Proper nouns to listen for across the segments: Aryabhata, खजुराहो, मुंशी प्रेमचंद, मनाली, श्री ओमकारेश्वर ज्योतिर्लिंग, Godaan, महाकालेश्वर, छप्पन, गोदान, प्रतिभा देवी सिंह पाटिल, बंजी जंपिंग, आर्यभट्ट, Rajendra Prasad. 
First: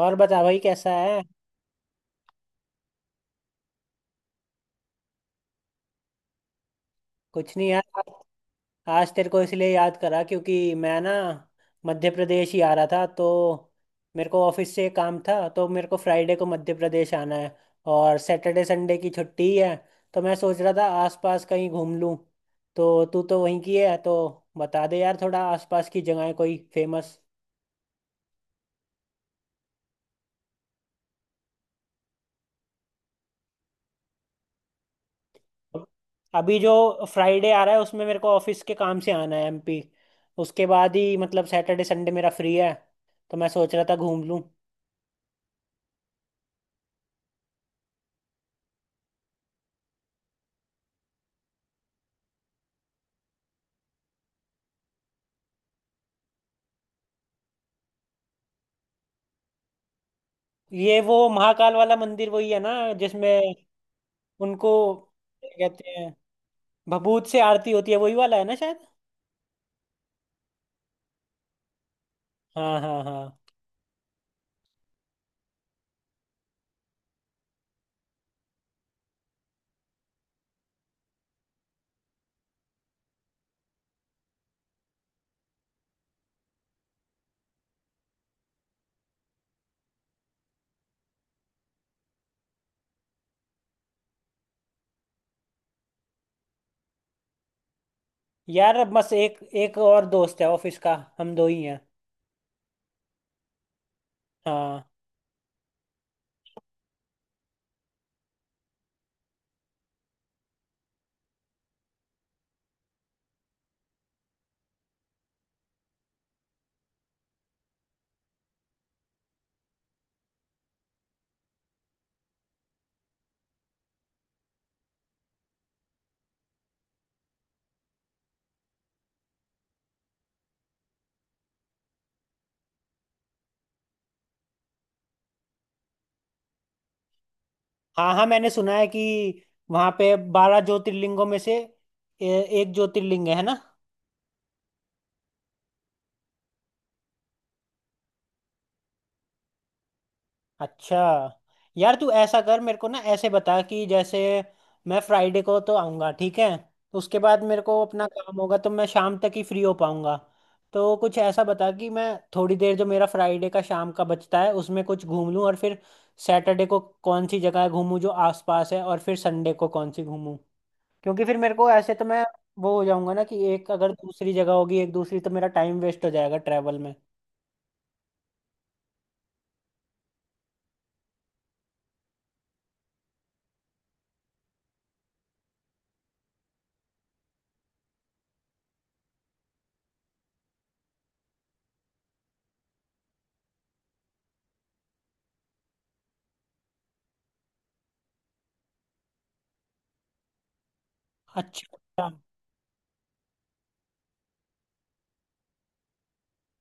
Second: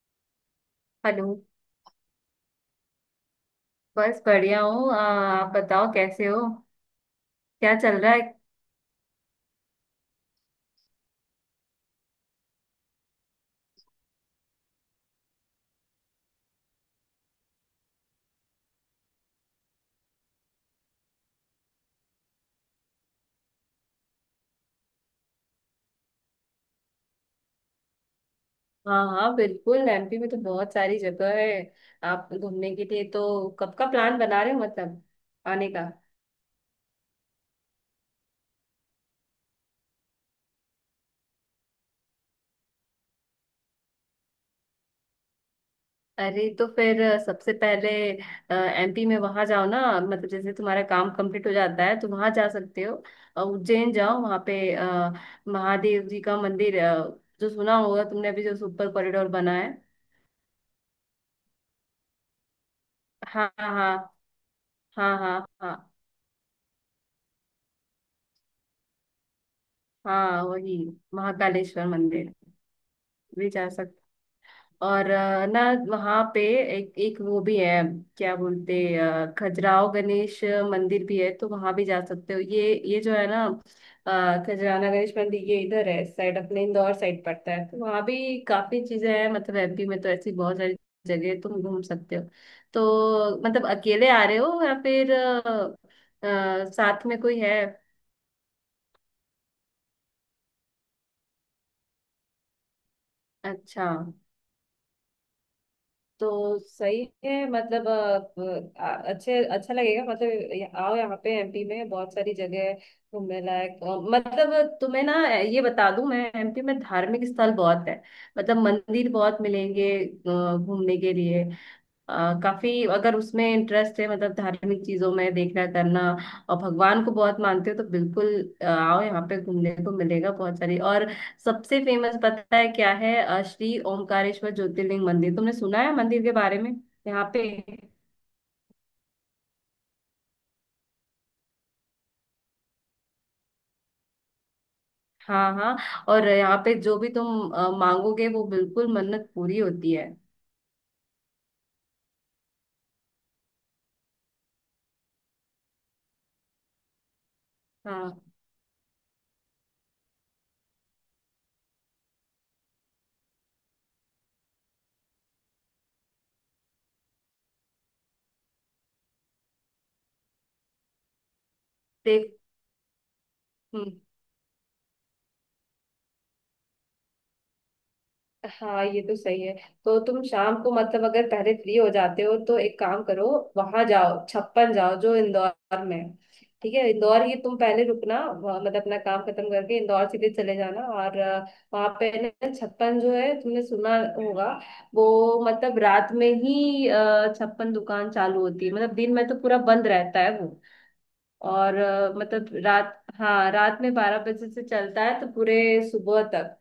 और बता भाई कैसा है। हेलो। बस बढ़िया हूँ, आप बताओ कैसे हो। कुछ नहीं क्या चल यार। रहा है। आज तेरे को इसलिए याद करा क्योंकि मैं ना मध्य प्रदेश ही आ रहा था तो मेरे को ऑफिस से काम था तो मेरे को फ्राइडे को मध्य प्रदेश आना है और सैटरडे संडे की छुट्टी है। तो मैं सोच रहा था आसपास कहीं घूम लूं। तो तू तो वहीं की है तो बता दे यार थोड़ा आसपास की जगह कोई फेमस। हाँ हाँ बिल्कुल, एमपी में तो बहुत सारी जगह है। आप घूमने के लिए तो कब का प्लान बना रहे हो, मतलब आने का? अभी जो फ्राइडे आ रहा है उसमें मेरे को ऑफिस के काम से आना है एमपी। उसके बाद ही मतलब सैटरडे संडे मेरा फ्री है तो मैं सोच रहा था घूम लूं। अरे तो फिर सबसे पहले एमपी में वहां जाओ ना, मतलब जैसे तुम्हारा काम कंप्लीट हो जाता है तो वहां जा सकते हो। उज्जैन जाओ, वहां पे महादेव जी का मंदिर, जो सुना होगा तुमने, अभी जो सुपर कॉरिडोर बना है। ये वो महाकाल वाला मंदिर वही है ना जिसमें हाँ हाँ उनको हाँ। हाँ क्या हाँ कहते हैं भभूत से आरती होती है वही वाला है ना शायद। हाँ। वही महाकालेश्वर मंदिर हाँ हाँ हाँ। भी जा सकते। और ना वहाँ पे एक एक वो भी है, क्या बोलते, खजुराहो गणेश मंदिर भी है तो वहाँ भी जा सकते हो। ये जो है ना, खजुराना गणेश मंदिर, ये इधर है साइड, अपने इंदौर साइड पड़ता है, तो वहाँ भी काफी चीजें हैं। मतलब एमपी में तो ऐसी बहुत सारी जगह है, तुम घूम सकते हो। तो मतलब अकेले आ रहे हो या फिर साथ में कोई है? यार अब बस एक एक और दोस्त है ऑफिस का, हम दो ही हैं। अच्छा। हाँ तो सही है, मतलब अच्छे अच्छा लगेगा, मतलब आओ यहाँ पे, एमपी में बहुत सारी जगह है घूमने लायक। मतलब तुम्हें ना ये बता दूं, मैं एमपी में धार्मिक स्थल बहुत है, मतलब मंदिर बहुत मिलेंगे घूमने के लिए। अ, काफी, अगर उसमें इंटरेस्ट है, मतलब धार्मिक चीजों में देखना करना और भगवान को बहुत मानते हो, तो बिल्कुल आओ यहाँ पे, घूमने को मिलेगा बहुत सारी। और सबसे फेमस पता है क्या है? श्री ओमकारेश्वर ज्योतिर्लिंग मंदिर। तुमने सुना है मंदिर के बारे में, यहाँ पे? हाँ हाँ। मैंने सुना है कि वहां पे 12 ज्योतिर्लिंगों में से ए, एक ज्योतिर्लिंग है ना। हाँ हाँ, और यहाँ पे जो भी तुम मांगोगे वो बिल्कुल मन्नत पूरी होती है। अच्छा। यार तू ऐसा कर मेरे को ना ऐसे बता कि जैसे मैं फ्राइडे को तो आऊँगा ठीक है। उसके बाद मेरे को अपना हाँ। काम होगा तो मैं शाम तक ही फ्री हो पाऊँगा। तो कुछ ऐसा बता कि मैं थोड़ी देर जो मेरा फ्राइडे का शाम का बचता है उसमें कुछ घूम लूँ और फिर सैटरडे को कौन सी जगह घूमूँ जो आसपास है और फिर संडे को कौन सी घूमूँ। क्योंकि फिर मेरे को ऐसे तो मैं देख। वो हो जाऊँगा ना कि एक अगर हम्म। दूसरी जगह होगी एक दूसरी तो मेरा टाइम वेस्ट हो जाएगा ट्रैवल में। हाँ ये तो सही है। तो तुम शाम को, मतलब अगर पहले फ्री हो जाते हो तो एक काम करो, वहां जाओ छप्पन जाओ जो इंदौर में है। ठीक है, इंदौर ही तुम पहले रुकना। मतलब अपना काम खत्म करके इंदौर सीधे चले जाना, और वहां पे ना छप्पन जो है, तुमने सुना होगा वो। मतलब रात में ही छप्पन दुकान चालू होती है, मतलब दिन में तो पूरा बंद रहता है वो। और अच्छा मतलब रात, हाँ, रात में 12 बजे से चलता है तो पूरे सुबह तक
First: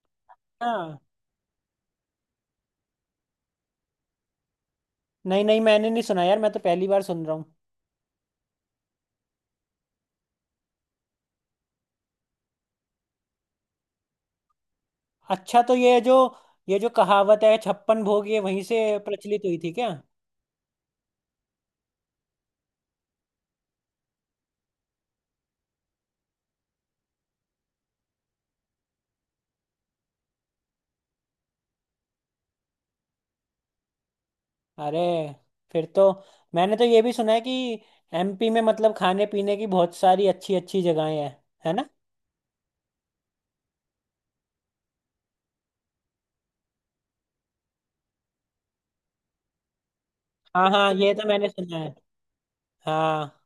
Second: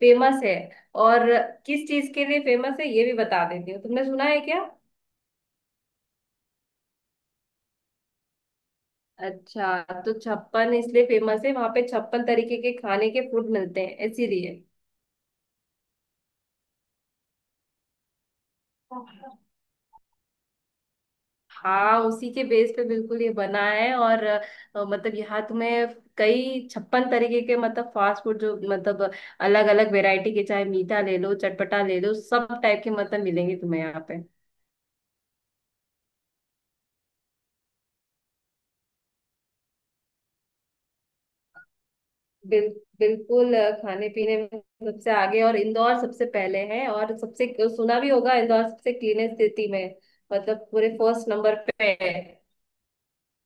फेमस है। अच्छा। और किस चीज के लिए फेमस है, ये भी बता देती हूँ। तुमने सुना है क्या? नहीं नहीं मैंने नहीं सुना यार मैं तो पहली बार सुन रहा हूँ। अच्छा, तो छप्पन इसलिए फेमस है, वहां पे छप्पन तरीके के खाने के फूड मिलते हैं, इसीलिए। अच्छा तो ये जो कहावत है छप्पन भोग ये वहीं से प्रचलित हुई थी क्या। हाँ, उसी के बेस पे बिल्कुल ये बना है। और मतलब यहाँ तुम्हें कई छप्पन तरीके के, मतलब फास्ट फूड, जो मतलब अलग अलग वैरायटी के, चाहे मीठा ले लो चटपटा ले लो, सब टाइप के मतलब मिलेंगे तुम्हें यहाँ पे। अरे फिर तो मैंने तो ये भी सुना है कि एमपी में मतलब खाने पीने की बहुत सारी अच्छी अच्छी जगहें हैं, है ना। बिल, बिल्कुल खाने पीने में सबसे आगे, और इंदौर सबसे पहले है, और सबसे, सुना भी होगा, इंदौर सबसे क्लीनेस्ट सिटी में, मतलब हाँ पूरे हाँ ये तो फर्स्ट मैंने नंबर सुना पे है। है। हाँ।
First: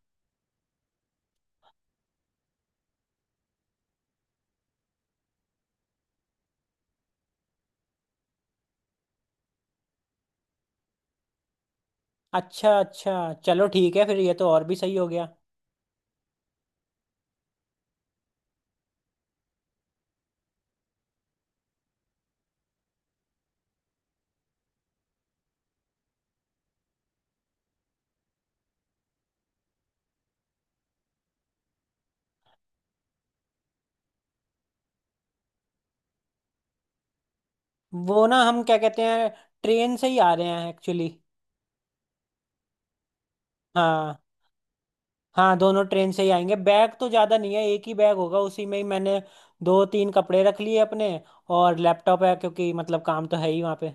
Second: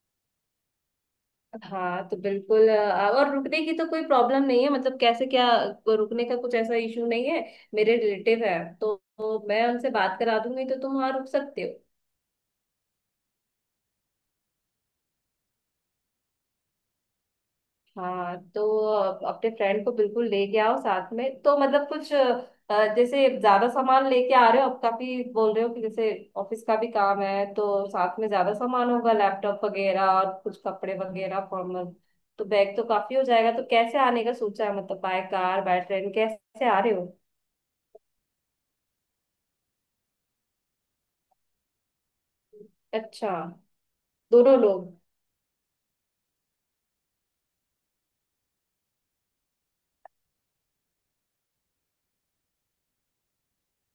हाँ तो बिल्कुल और रुकने की तो कोई प्रॉब्लम नहीं है, मतलब कैसे क्या, रुकने का कुछ ऐसा इशू नहीं है। मेरे रिलेटिव है तो मैं उनसे बात करा दूंगी, तो तुम वहाँ रुक सकते हो। अच्छा अच्छा चलो ठीक है फिर ये तो और भी सही हो गया। हाँ, तो अपने फ्रेंड को बिल्कुल लेके आओ साथ में। तो मतलब कुछ जैसे ज्यादा सामान लेके आ रहे हो, अब काफी बोल रहे हो कि जैसे ऑफिस का भी काम है, तो साथ में ज्यादा सामान होगा, लैपटॉप वगैरह और कुछ कपड़े वगैरह फॉर्मल। तो बैग तो काफी हो जाएगा। तो कैसे आने का सोचा है, मतलब बाय कार बाय ट्रेन, कैसे आ रहे हो? वो ना हम क्या कहते हैं ट्रेन से ही आ रहे हैं एक्चुअली। अच्छा। हाँ। दोनों लोग? हाँ दोनों ट्रेन से ही आएंगे, बैग तो ज़्यादा नहीं है, एक ही बैग होगा उसी में ही मैंने दो तीन कपड़े रख लिए अपने और लैपटॉप है क्योंकि मतलब काम तो है ही वहाँ पे।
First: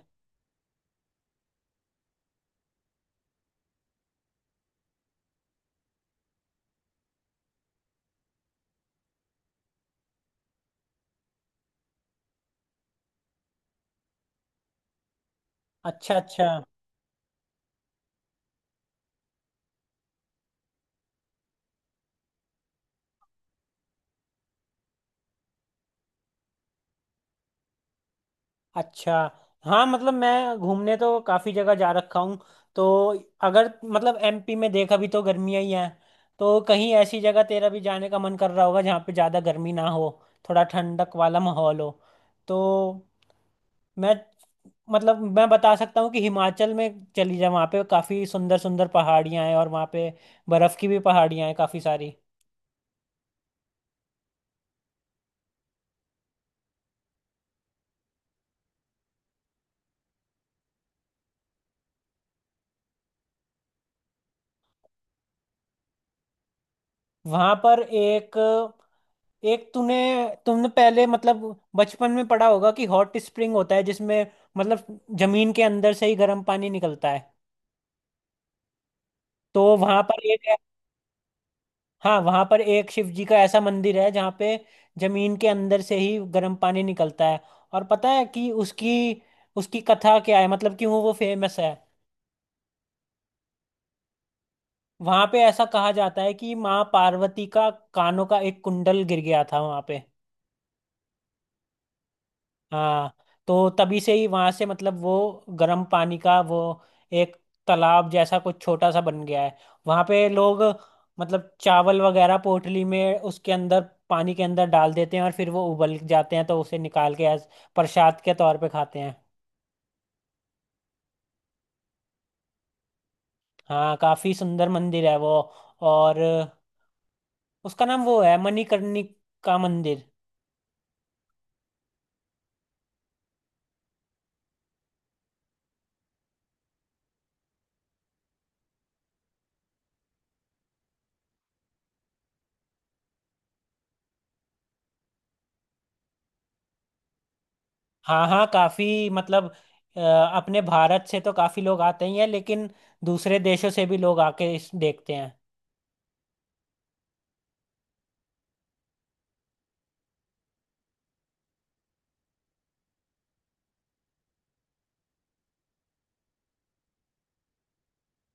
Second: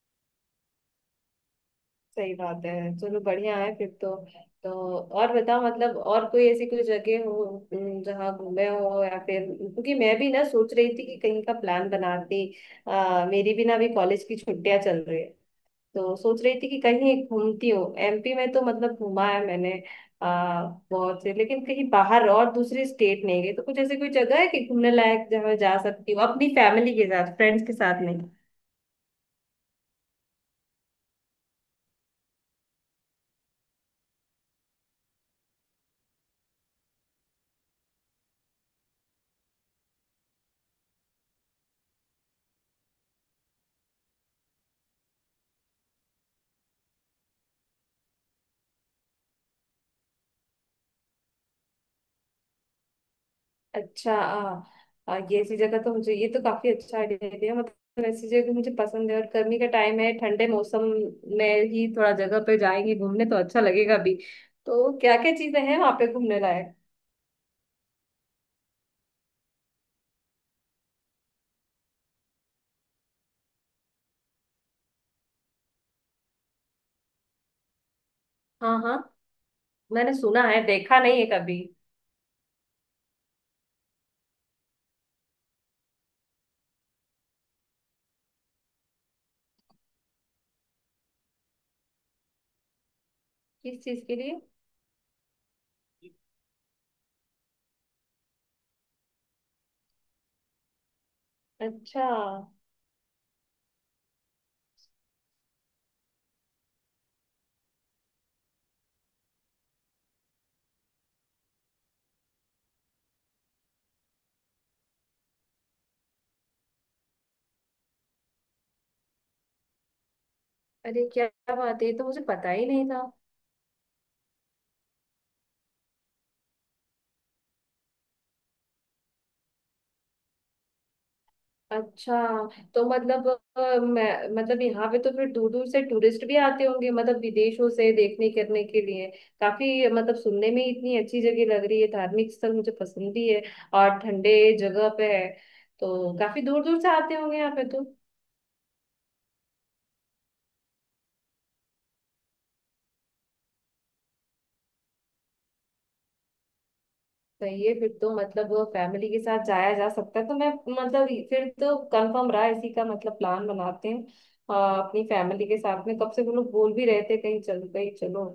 सही बात है, चलो बढ़िया है फिर तो। तो और बताओ, मतलब और कोई ऐसी कोई जगह हो जहाँ घूमे हो, या फिर, क्योंकि मैं भी ना सोच रही थी कि कहीं का प्लान बनाती। मेरी भी ना अभी कॉलेज की छुट्टियां चल रही है, तो अच्छा सोच अच्छा रही थी कि कहीं घूमती हूँ। एमपी में तो मतलब घूमा है मैंने आ, बहुत से, लेकिन कहीं बाहर और दूसरी स्टेट नहीं गई। तो कुछ ऐसी कोई जगह है कि घूमने लायक जहाँ मैं जा सकती हूँ अपनी फैमिली के साथ, फ्रेंड्स के साथ? अच्छा। हाँ मतलब मैं घूमने तो काफ़ी जगह जा रखा हूँ तो अगर मतलब एमपी में देखा भी तो गर्मियाँ ही हैं तो कहीं ऐसी जगह तेरा भी जाने का मन कर रहा होगा जहाँ पे ज़्यादा गर्मी ना हो थोड़ा ठंडक वाला माहौल हो। तो मैं मतलब मैं बता सकता हूँ कि हिमाचल में चली जा वहाँ पे काफ़ी सुंदर सुंदर पहाड़ियाँ हैं और वहाँ पे बर्फ़ की भी पहाड़ियाँ हैं काफ़ी सारी। अच्छा। आ, आ, ये ऐसी जगह तो, मुझे ये तो काफी अच्छा आइडिया दिया, मतलब ऐसी जगह मुझे पसंद है। और गर्मी का टाइम है, ठंडे मौसम में ही थोड़ा जगह पे जाएंगे घूमने तो अच्छा लगेगा भी। तो क्या क्या चीजें हैं वहां पे घूमने लायक? वहाँ पर एक, एक तूने तुमने पहले मतलब बचपन में पढ़ा होगा कि हॉट स्प्रिंग होता है जिसमें मतलब जमीन के अंदर से ही गर्म पानी निकलता है। हाँ हाँ, तो वहाँ मैंने पर सुना एक, है, देखा नहीं है कभी। हाँ, वहाँ पर एक शिव जी का ऐसा मंदिर है जहाँ पे जमीन के अंदर से ही गर्म पानी निकलता है। और पता है कि उसकी उसकी कथा क्या है मतलब क्यों वो फेमस है। किस चीज के लिए? वहां पे ऐसा कहा जाता है कि माँ पार्वती का कानों का एक कुंडल गिर गया था वहां पे। अच्छा। हाँ। तो तभी से ही वहां से मतलब वो गर्म पानी का वो एक तालाब जैसा कुछ छोटा सा बन गया है। वहां पे लोग मतलब चावल वगैरह पोटली में उसके अंदर पानी के अंदर डाल देते हैं और फिर वो उबल जाते हैं तो उसे निकाल के एज प्रसाद के तौर पे खाते हैं। अरे क्या बात है, ये तो मुझे पता ही नहीं था। हाँ काफी सुंदर मंदिर है वो और उसका नाम वो है मणिकर्णिका मंदिर। अच्छा। तो मतलब मैं मतलब, यहाँ पे तो फिर दूर दूर से टूरिस्ट भी आते होंगे, मतलब विदेशों से देखने करने के लिए। काफी मतलब सुनने में इतनी अच्छी जगह लग रही है, धार्मिक स्थल मुझे पसंद भी है, और ठंडे जगह पे है, तो काफी दूर दूर से आते होंगे यहाँ पे तो। हाँ हाँ काफी मतलब अपने भारत से तो काफी लोग आते ही हैं लेकिन दूसरे देशों से भी लोग आके इस देखते हैं। सही है फिर तो, मतलब फैमिली के साथ जाया जा सकता है। तो मैं मतलब फिर तो कंफर्म रहा इसी का, मतलब प्लान बनाते हैं अपनी फैमिली के साथ में। कब से वो लोग बोल भी रहे थे कहीं चलो कहीं चलो,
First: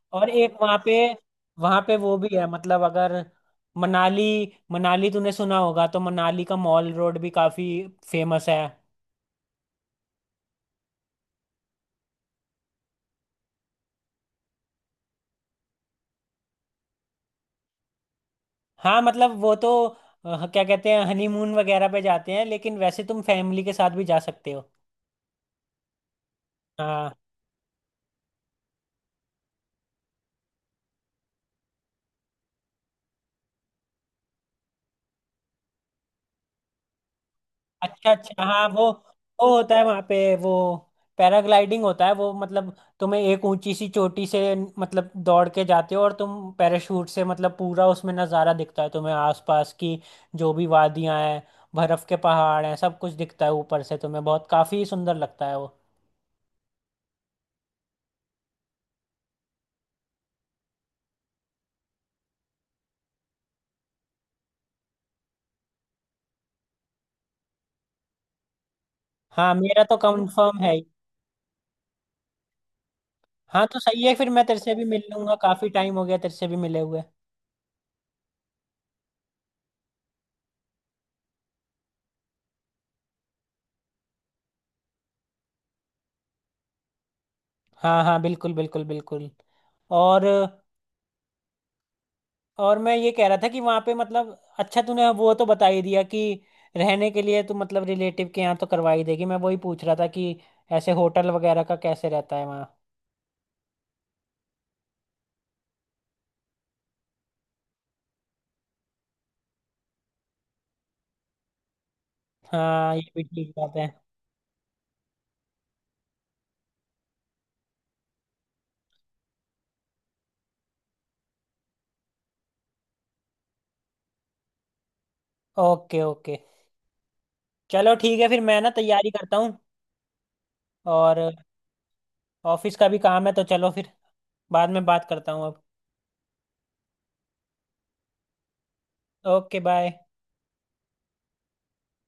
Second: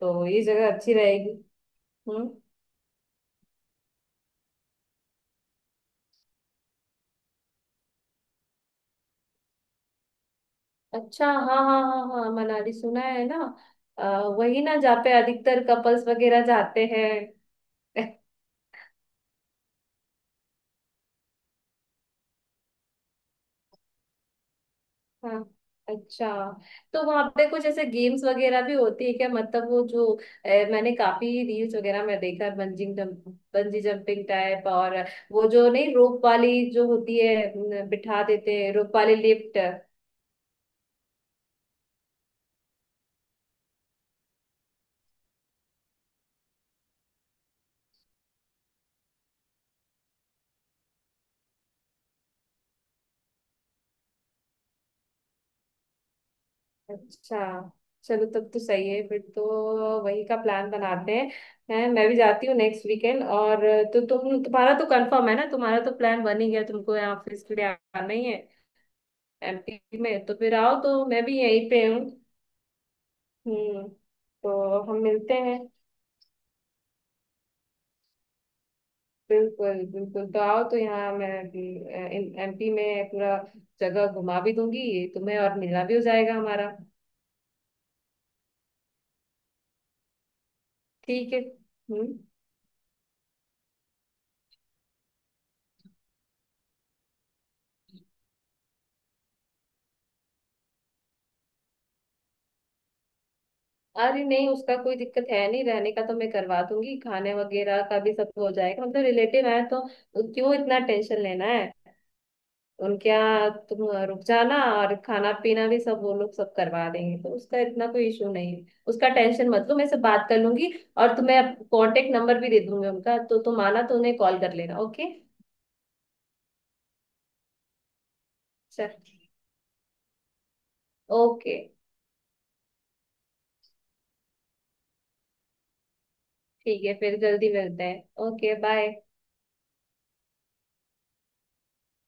तो और ये एक जगह वहाँ पे अच्छी रहेगी। वहाँ पे वो हम्म। भी है मतलब अगर मनाली मनाली तूने सुना होगा तो मनाली का मॉल रोड भी काफी फेमस है। अच्छा, हाँ हाँ हाँ हाँ, मनाली सुना है ना। वही ना जहाँ पे अधिकतर कपल्स वगैरह जाते हैं। हाँ मतलब वो तो क्या कहते हैं हनीमून वगैरह पे जाते हैं लेकिन वैसे तुम फैमिली के साथ भी जा सकते हो। हाँ। अच्छा, तो हाँ। वहाँ पे कुछ ऐसे गेम्स वगैरह भी होती है क्या? मतलब वो जो, मैंने काफी रील्स वगैरह में देखा है, bungeeing jump बंजी जंपिंग type. और वो जो नहीं रोप वाली जो होती है न, अच्छा बिठा अच्छा देते हाँ हैं, वो रोप वाली वो लिफ्ट। होता है वहाँ पे वो पैराग्लाइडिंग होता है वो मतलब तुम्हें एक ऊंची सी चोटी से मतलब दौड़ के जाते हो और तुम पैराशूट से मतलब पूरा उसमें नज़ारा दिखता है तुम्हें आसपास की जो भी वादियाँ हैं बर्फ के पहाड़ हैं सब कुछ दिखता है ऊपर से तुम्हें बहुत काफ़ी सुंदर लगता है वो। अच्छा। चलो तब तो सही है फिर तो, वही का प्लान बनाते हैं। हैं, मैं भी जाती हूँ नेक्स्ट वीकेंड। और तो तुम्हारा तो कंफर्म है ना, तुम्हारा तो प्लान बन ही गया, तुमको यहाँ ऑफिस के लिए आना ही है, हाँ मेरा तो एमपी में। तो फिर कंफर्म है आओ, ही। तो मैं भी यहीं पे हूँ। हाँ तो हम्म। सही है फिर मैं तेरे से तो भी हम मिल लूंगा मिलते हैं। काफ़ी टाइम हो गया तेरे से भी मिले हुए। बिल्कुल बिल्कुल, तो आओ तो यहाँ मैं एमपी में पूरा जगह घुमा भी दूंगी तुम्हें, और मिलना भी हो जाएगा हमारा। हाँ हाँ बिल्कुल बिल्कुल बिल्कुल। और ठीक है। हम्म। और मैं ये कह रहा था कि वहां पे मतलब अच्छा तूने वो तो बता ही दिया कि रहने के लिए तू मतलब रिलेटिव के यहाँ तो करवा ही देगी मैं वही पूछ रहा था कि ऐसे होटल वगैरह का कैसे रहता है वहाँ। अरे नहीं, उसका कोई दिक्कत है नहीं, रहने का तो मैं करवा दूंगी, खाने वगैरह का भी सब हो जाएगा, मतलब रिलेटिव है तो क्यों इतना टेंशन लेना है। हाँ ये उनके भी ठीक यहाँ बात तुम है। रुक जाना और खाना पीना भी सब वो लोग सब करवा देंगे, तो उसका इतना कोई इशू नहीं है, उसका टेंशन मत लो, मैं से बात कर लूंगी। और तुम्हें कांटेक्ट नंबर भी दे दूंगी उनका, तो तुम आना तो उन्हें कॉल कर लेना। ओके। Okay okay. चलो ठीक है फिर मैं ना चल। तैयारी करता हूँ और ओके। ऑफिस का भी काम है तो चलो फिर बाद में बात करता हूँ अब। ठीक है, फिर जल्दी मिलते हैं, ओके बाय। Okay bye.